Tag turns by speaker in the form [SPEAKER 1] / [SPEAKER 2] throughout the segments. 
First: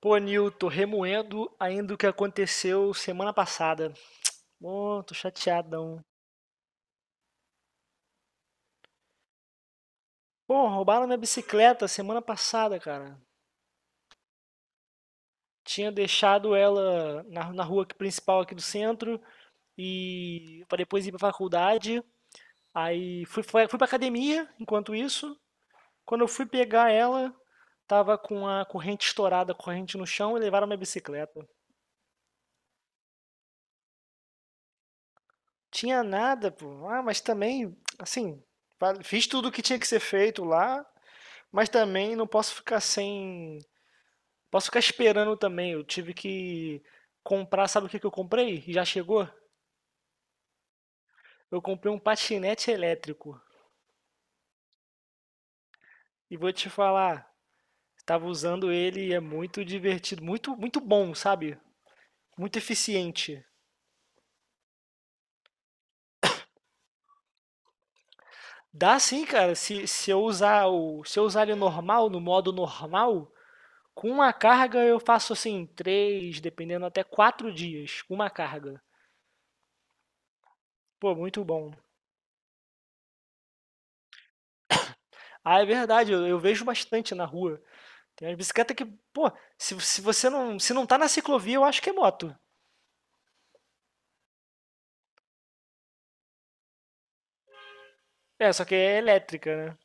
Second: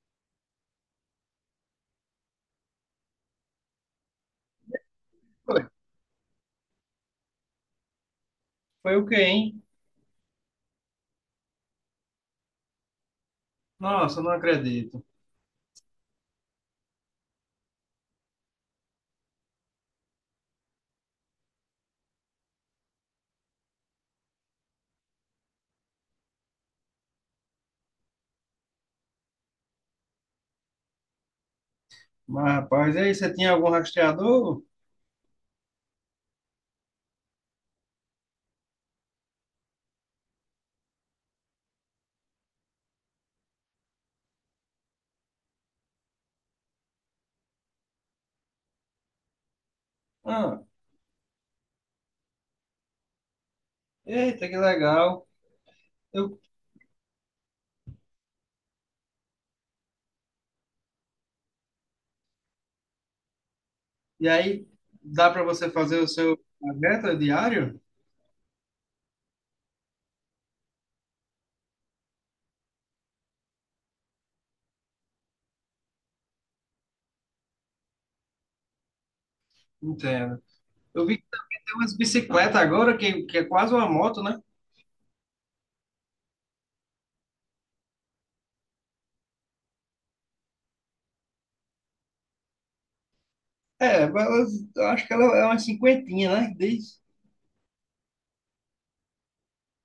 [SPEAKER 1] Pô, Nil, remoendo ainda o que aconteceu semana passada. Pô, tô
[SPEAKER 2] Foi
[SPEAKER 1] chateadão.
[SPEAKER 2] Foi o quê, hein?
[SPEAKER 1] Pô, roubaram minha bicicleta semana passada, cara.
[SPEAKER 2] Nossa, não acredito.
[SPEAKER 1] Tinha deixado ela na rua aqui- principal aqui do centro e para depois ir pra faculdade. Aí fui pra academia enquanto isso. Quando eu fui pegar ela, tava com a corrente estourada, a corrente no chão e levaram minha bicicleta.
[SPEAKER 2] Mas, rapaz, e aí, você tinha algum rastreador?
[SPEAKER 1] Tinha nada, pô. Ah, mas também, assim, fiz tudo o que tinha que ser feito lá. Mas também não posso ficar sem. Posso ficar esperando também. Eu tive que comprar, sabe o que que eu comprei? E já chegou?
[SPEAKER 2] Ah,
[SPEAKER 1] Eu comprei um patinete elétrico.
[SPEAKER 2] eita, que legal.
[SPEAKER 1] E
[SPEAKER 2] Eu,
[SPEAKER 1] vou te falar, estava usando ele e é muito divertido, muito, muito bom, sabe? Muito eficiente.
[SPEAKER 2] e aí, dá para você fazer o seu meta diário?
[SPEAKER 1] Dá sim, cara. Se eu usar o, se eu usar ele normal, no modo normal, com uma carga eu faço assim, três, dependendo até quatro dias, com uma carga.
[SPEAKER 2] Entendo. Eu
[SPEAKER 1] Pô,
[SPEAKER 2] vi que
[SPEAKER 1] muito bom.
[SPEAKER 2] tem umas bicicletas agora, que é quase uma moto, né?
[SPEAKER 1] Ah, é verdade, eu vejo bastante na rua. Tem umas bicicleta que, pô, se você não, se não tá na ciclovia, eu acho que é moto.
[SPEAKER 2] É, mas elas- eu acho que ela é uma cinquentinha, né? Diz.
[SPEAKER 1] É, só que é elétrica, né?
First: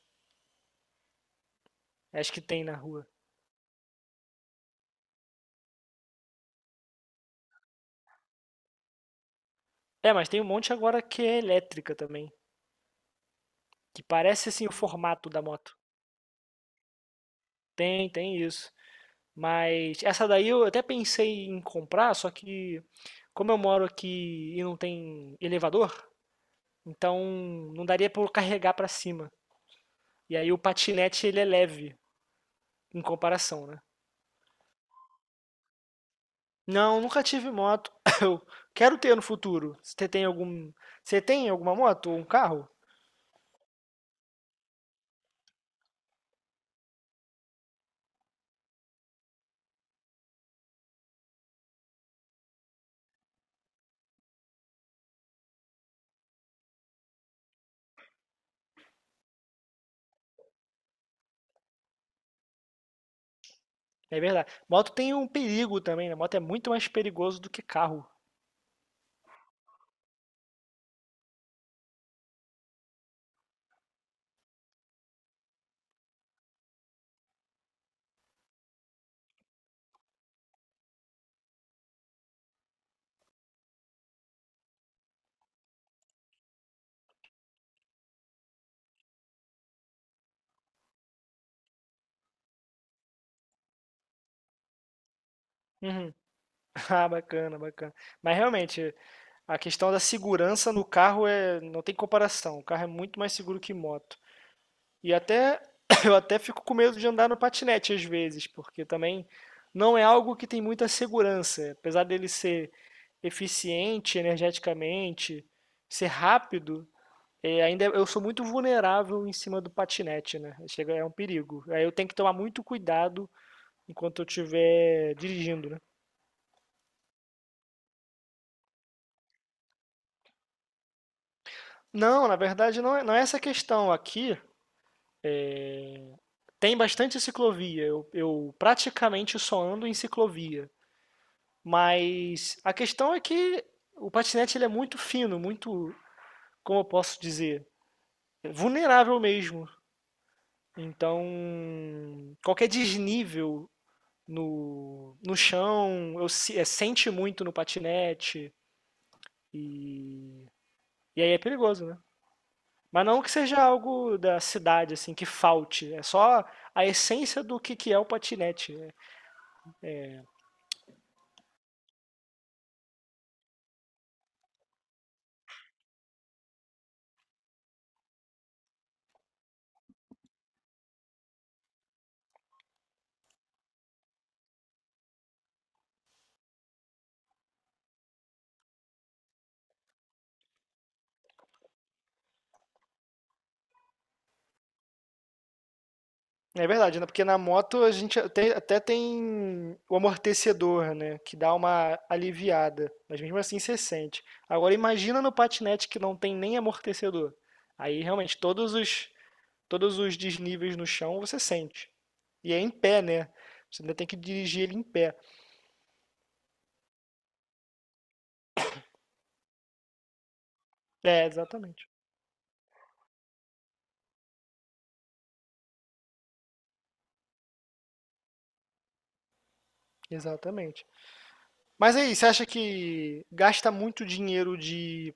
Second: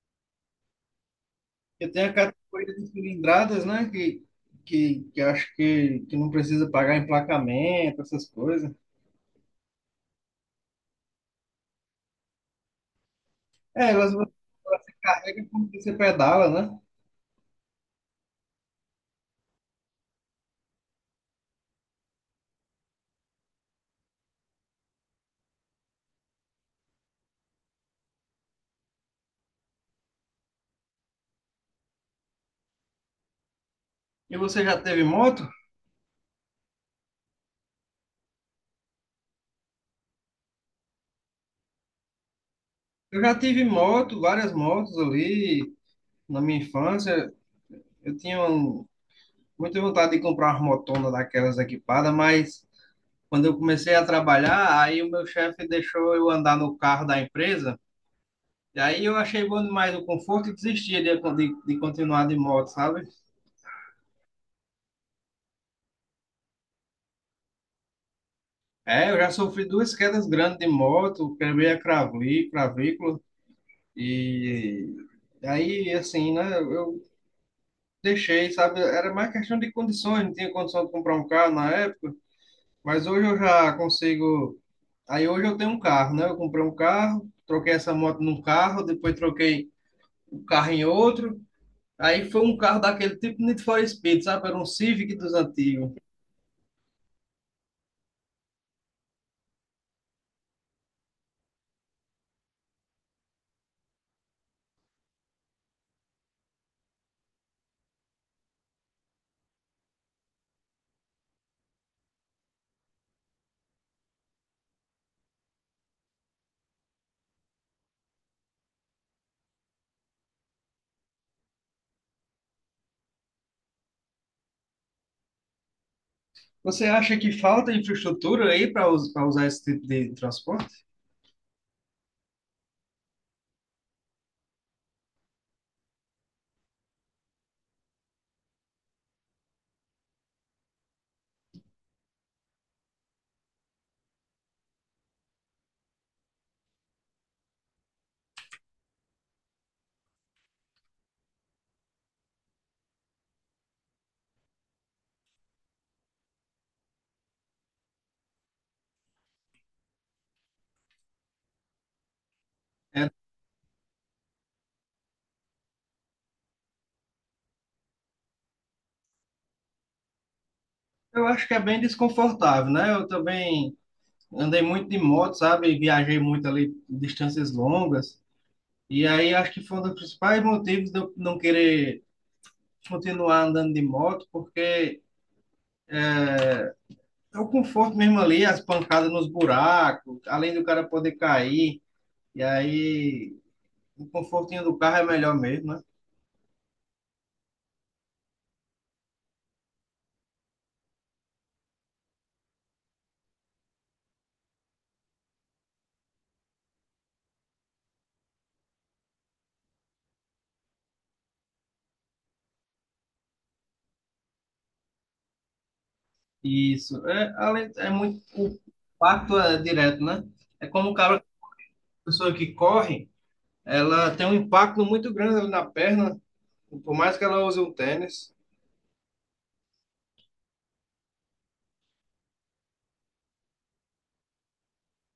[SPEAKER 2] Eu tenho a
[SPEAKER 1] Acho que tem
[SPEAKER 2] categoria
[SPEAKER 1] na
[SPEAKER 2] de
[SPEAKER 1] rua.
[SPEAKER 2] cilindradas, né? Que acho que não precisa pagar emplacamento, essas coisas.
[SPEAKER 1] É, mas tem um monte agora que é elétrica também,
[SPEAKER 2] É,
[SPEAKER 1] que
[SPEAKER 2] elas,
[SPEAKER 1] parece assim o
[SPEAKER 2] elas
[SPEAKER 1] formato da
[SPEAKER 2] se como
[SPEAKER 1] moto.
[SPEAKER 2] você pedala, né?
[SPEAKER 1] Tem isso. Mas essa daí eu até pensei em comprar, só que como eu moro aqui e não tem elevador, então não daria pra eu carregar pra cima. E aí o patinete ele é leve em comparação, né?
[SPEAKER 2] E você já teve moto?
[SPEAKER 1] Não, nunca tive moto. Eu quero ter no futuro. Você tem algum, você tem alguma moto ou um carro?
[SPEAKER 2] Eu já tive moto, várias motos ali na minha infância. Eu tinha um- muita vontade de comprar uma motona daquelas equipadas, mas quando eu comecei a trabalhar, aí o meu chefe deixou eu andar no carro da empresa. E aí eu achei bom demais o conforto e desisti de continuar de moto, sabe?
[SPEAKER 1] É verdade. Moto tem um perigo também, né? Moto é muito mais perigoso do que carro.
[SPEAKER 2] É, eu já sofri duas quedas grandes de moto, quebrei a craví- clavícula e aí, assim, né? Eu deixei, sabe? Era mais questão de condições, não tinha condição de comprar um carro na época, mas hoje eu já consigo. Aí hoje eu tenho um carro, né? Eu comprei um carro, troquei essa moto num carro, depois troquei o carro em outro. Aí foi um carro daquele tipo Need for Speed, sabe? Era um Civic dos antigos.
[SPEAKER 1] Uhum. Ah, bacana, bacana. Mas realmente, a questão da segurança no carro é, não tem comparação. O carro é muito mais seguro que moto. E até eu até fico com medo de andar no patinete às vezes, porque também não é algo que tem muita segurança, apesar dele ser eficiente energeticamente, ser rápido, é, ainda eu sou muito vulnerável em cima do patinete, né? Chega, é um perigo. Aí eu tenho que tomar muito cuidado enquanto eu estiver dirigindo, né?
[SPEAKER 2] Você acha que falta infraestrutura aí para usar esse tipo de transporte?
[SPEAKER 1] Não, na verdade não é, não é essa a questão. Aqui tem bastante ciclovia. Eu praticamente só ando em ciclovia. Mas a questão é que o patinete ele é muito fino, muito, como eu posso dizer, vulnerável mesmo. Então, qualquer desnível no chão, eu, se- é, sente muito no patinete. E, e aí é perigoso, né? Mas
[SPEAKER 2] É,
[SPEAKER 1] não que seja algo da cidade, assim, que falte. É só a essência do que é o patinete, né?
[SPEAKER 2] eu acho que é bem desconfortável, né? Eu também andei muito de moto, sabe? Viajei muito ali distâncias longas. E aí acho que foi um dos principais motivos de eu não querer continuar andando de moto, porque é o conforto mesmo ali, as pancadas nos buracos, além do cara poder cair, e aí o confortinho do carro é melhor mesmo, né?
[SPEAKER 1] É verdade, né? Porque na moto a gente até, até tem o amortecedor, né? Que dá uma aliviada. Mas mesmo assim você sente. Agora imagina no patinete que não tem nem amortecedor. Aí realmente todos os desníveis no chão você sente. E é em pé, né? Você ainda tem que dirigir ele em pé.
[SPEAKER 2] Isso. É, além, é muito, o impacto é direto, né? É como o cara,
[SPEAKER 1] É, exatamente.
[SPEAKER 2] a pessoa que corre, ela tem um impacto muito grande ali na perna, por mais que ela use um tênis.
[SPEAKER 1] Exatamente. Mas aí, você acha que gasta muito dinheiro de,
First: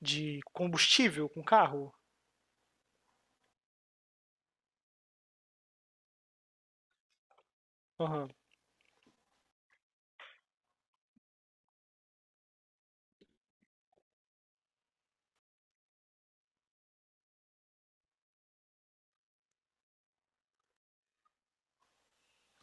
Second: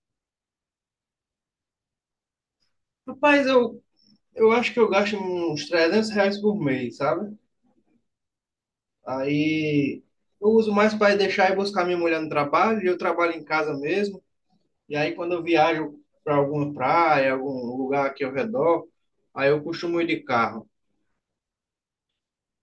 [SPEAKER 1] de combustível com carro?
[SPEAKER 2] Rapaz, eu acho que eu gasto uns R$ 300 por mês, sabe?
[SPEAKER 1] Aham.
[SPEAKER 2] Aí eu uso mais para deixar e buscar minha mulher no trabalho, e eu trabalho em casa mesmo. E aí quando eu viajo para alguma praia, algum lugar aqui ao redor, aí eu costumo ir de carro.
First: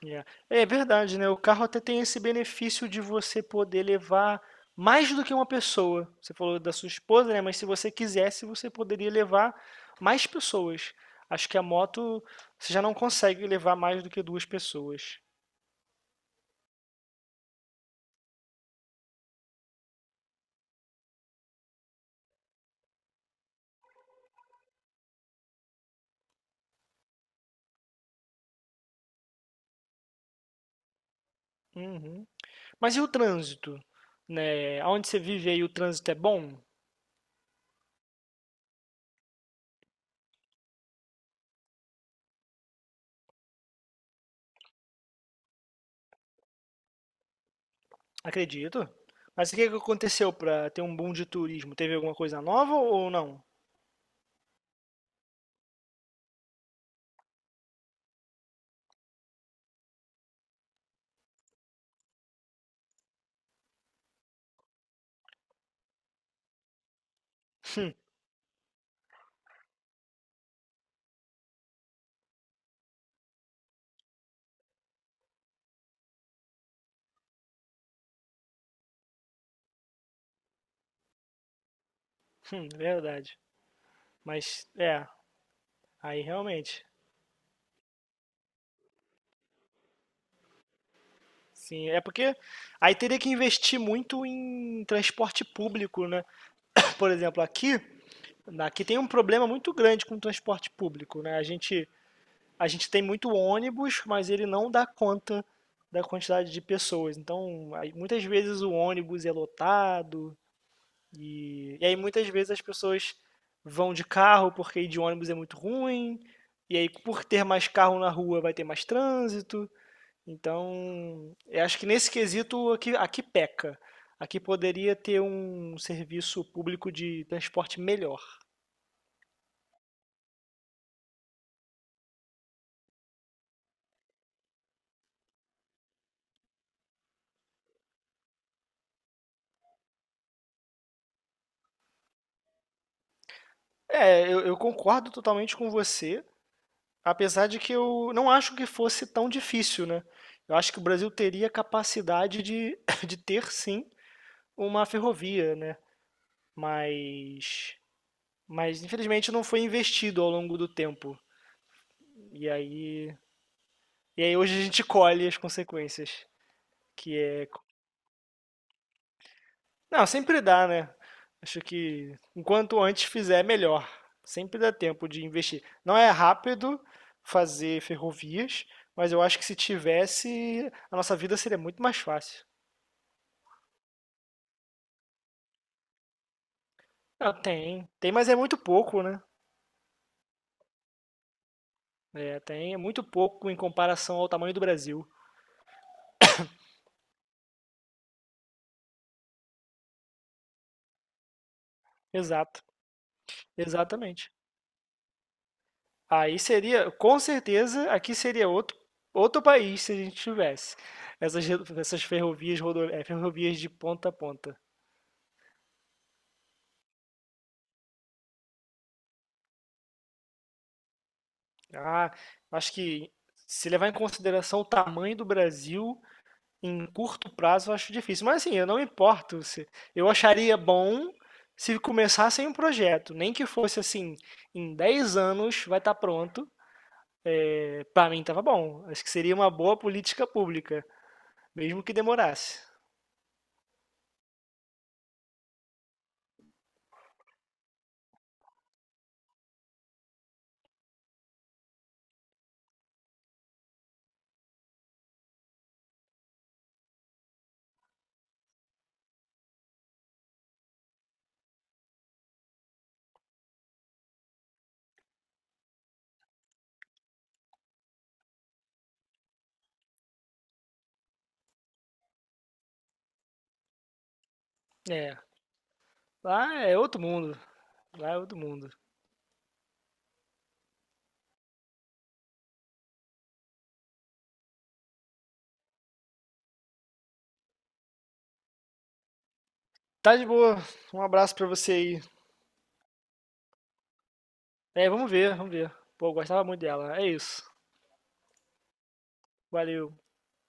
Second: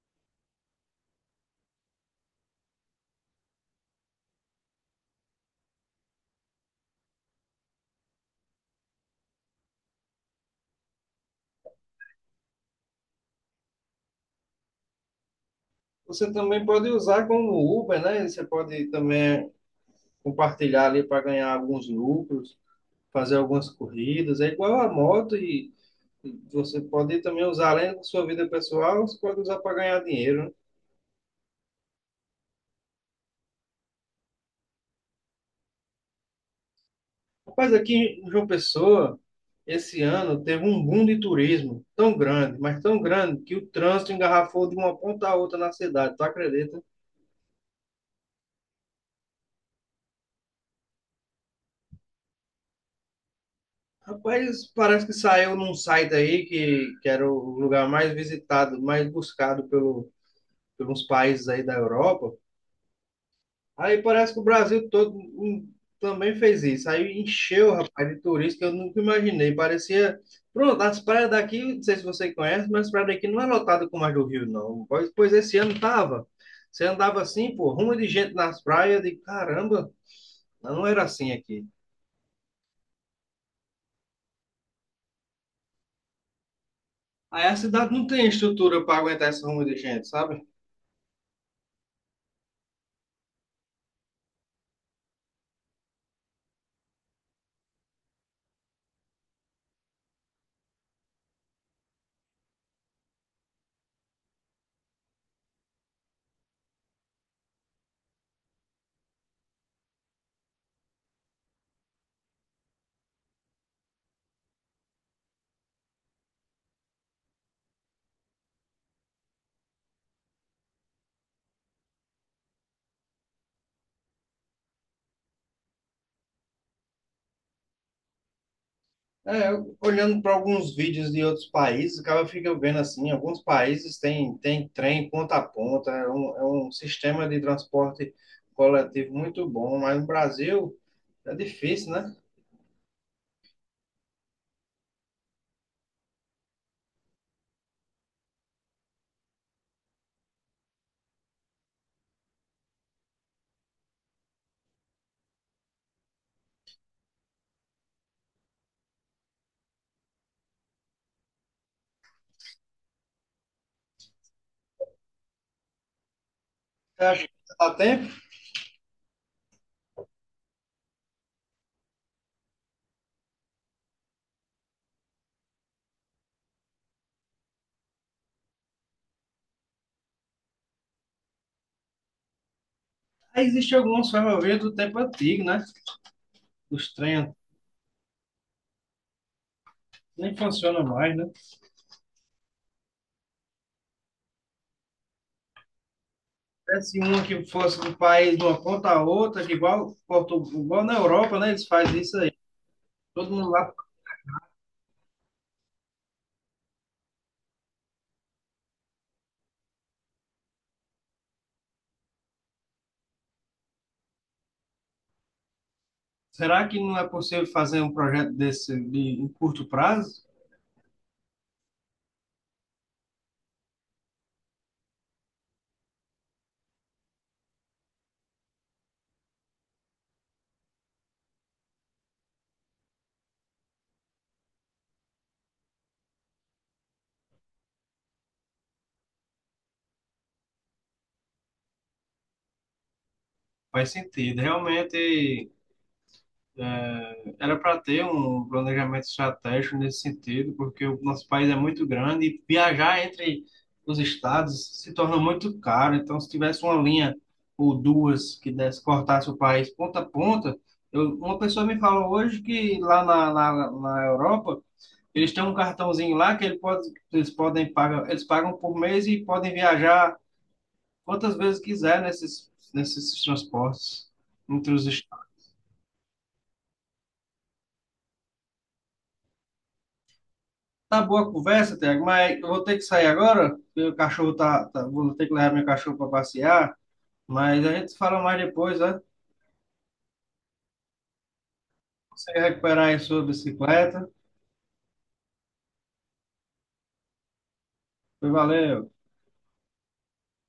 [SPEAKER 1] Yeah. É verdade, né? O carro até tem esse benefício de você poder levar mais do que uma pessoa. Você falou da sua esposa, né? Mas se você quisesse, você poderia levar mais pessoas. Acho que a moto você já não consegue levar mais do que duas pessoas.
[SPEAKER 2] Você também pode usar como Uber, né? Você pode também compartilhar ali para ganhar alguns lucros, fazer algumas corridas. É igual a moto e você pode também usar além da sua vida pessoal, você pode usar para ganhar dinheiro, né?
[SPEAKER 1] Uhum. Mas e o trânsito? Né? Onde você vive aí, o trânsito é bom?
[SPEAKER 2] Rapaz, aqui em João Pessoa, esse ano teve um boom de turismo tão grande, mas tão grande, que o trânsito engarrafou de uma ponta a outra na cidade, tu acredita?
[SPEAKER 1] Acredito. Mas o que que aconteceu para ter um boom de turismo? Teve alguma coisa nova ou não?
[SPEAKER 2] Rapaz, parece que saiu num site aí que era o lugar mais visitado, mais buscado pelo, pelos países aí da Europa. Aí parece que o Brasil todo também fez isso. Aí encheu, rapaz, de turista que eu nunca imaginei. Parecia. Pronto, as praias daqui, não sei se você conhece, mas as praias daqui não é lotada como as do Rio, não. Pois esse ano tava. Você andava assim, pô, rumo de gente nas praias, de caramba, não era assim aqui.
[SPEAKER 1] É verdade. Mas é, aí realmente.
[SPEAKER 2] Aí a cidade não tem estrutura para aguentar esse rumo de gente, sabe?
[SPEAKER 1] Sim, é porque aí teria que investir muito em transporte público, né? Por exemplo, aqui, aqui tem um problema muito grande com o transporte público, né? A gente tem muito ônibus, mas ele não dá conta da quantidade de pessoas. Então, aí, muitas vezes o ônibus é lotado e aí muitas vezes as pessoas vão de carro porque ir de ônibus é muito ruim. E aí, por ter mais carro na rua, vai ter mais trânsito. Então, eu acho que nesse quesito aqui, aqui peca. Aqui poderia ter um serviço público de transporte melhor.
[SPEAKER 2] É, eu- olhando para alguns vídeos de outros países, acaba fica vendo assim, alguns países têm tem trem ponta a ponta, é um sistema de transporte coletivo muito bom, mas no Brasil é difícil, né?
[SPEAKER 1] É, eu concordo totalmente com você. Apesar de que eu não acho que fosse tão difícil, né? Eu acho que o Brasil teria capacidade de, de ter sim uma ferrovia, né? Mas, mas infelizmente não foi investido ao longo do tempo. E aí, e aí hoje a gente colhe as consequências,
[SPEAKER 2] Eu
[SPEAKER 1] que
[SPEAKER 2] acho que
[SPEAKER 1] é,
[SPEAKER 2] dá tempo.
[SPEAKER 1] não, sempre dá, né? Acho que enquanto antes fizer, melhor. Sempre dá tempo de investir. Não é rápido fazer ferrovias, mas eu acho que se tivesse, a nossa vida seria muito mais fácil.
[SPEAKER 2] Aí existem algumas ferrovias do tempo antigo, né? Os
[SPEAKER 1] Ah,
[SPEAKER 2] trens
[SPEAKER 1] tem, tem, mas é muito pouco, né?
[SPEAKER 2] nem funcionam mais, né?
[SPEAKER 1] É, tem, é muito pouco em comparação ao tamanho do Brasil.
[SPEAKER 2] Se uma que fosse do país de uma ponta a outra, que igual, Porto- igual na Europa, né? Eles fazem isso aí.
[SPEAKER 1] Exato,
[SPEAKER 2] Todo mundo lá.
[SPEAKER 1] exatamente. Aí seria, com certeza, aqui seria outro, outro país se a gente tivesse essas, re- essas ferrovias, rodo, é, ferrovias de ponta a ponta.
[SPEAKER 2] Será que não é possível fazer um projeto desse de, em curto prazo?
[SPEAKER 1] Ah, acho que se levar em consideração o tamanho do Brasil, em curto prazo eu acho difícil, mas assim, eu não me importo se eu acharia bom se começassem um projeto, nem que fosse assim, em 10 anos vai estar pronto. É, para mim tava bom. Acho que seria uma boa política pública, mesmo que demorasse.
[SPEAKER 2] Faz sentido. Realmente era para ter um planejamento estratégico nesse sentido, porque o nosso país é muito grande e viajar entre os estados se torna muito caro. Então, se tivesse uma linha ou duas que desse, cortasse o país ponta a ponta, eu, uma pessoa me falou hoje que lá na Europa eles têm um cartãozinho lá que ele pode, eles podem pagar, eles pagam por mês e podem viajar quantas vezes quiser nesses transportes entre os
[SPEAKER 1] É, lá é outro mundo, lá é outro mundo.
[SPEAKER 2] Tá boa a conversa, Tiago, mas eu vou ter que sair agora, porque o cachorro tá, tá- Vou ter que levar meu cachorro para passear, mas a gente fala mais depois, né?
[SPEAKER 1] Tá de boa. Um abraço pra você aí.
[SPEAKER 2] Você recuperar aí sua bicicleta.
[SPEAKER 1] É, vamos ver, vamos ver. Pô, eu gostava muito dela. É isso.
[SPEAKER 2] Valeu.
[SPEAKER 1] Valeu.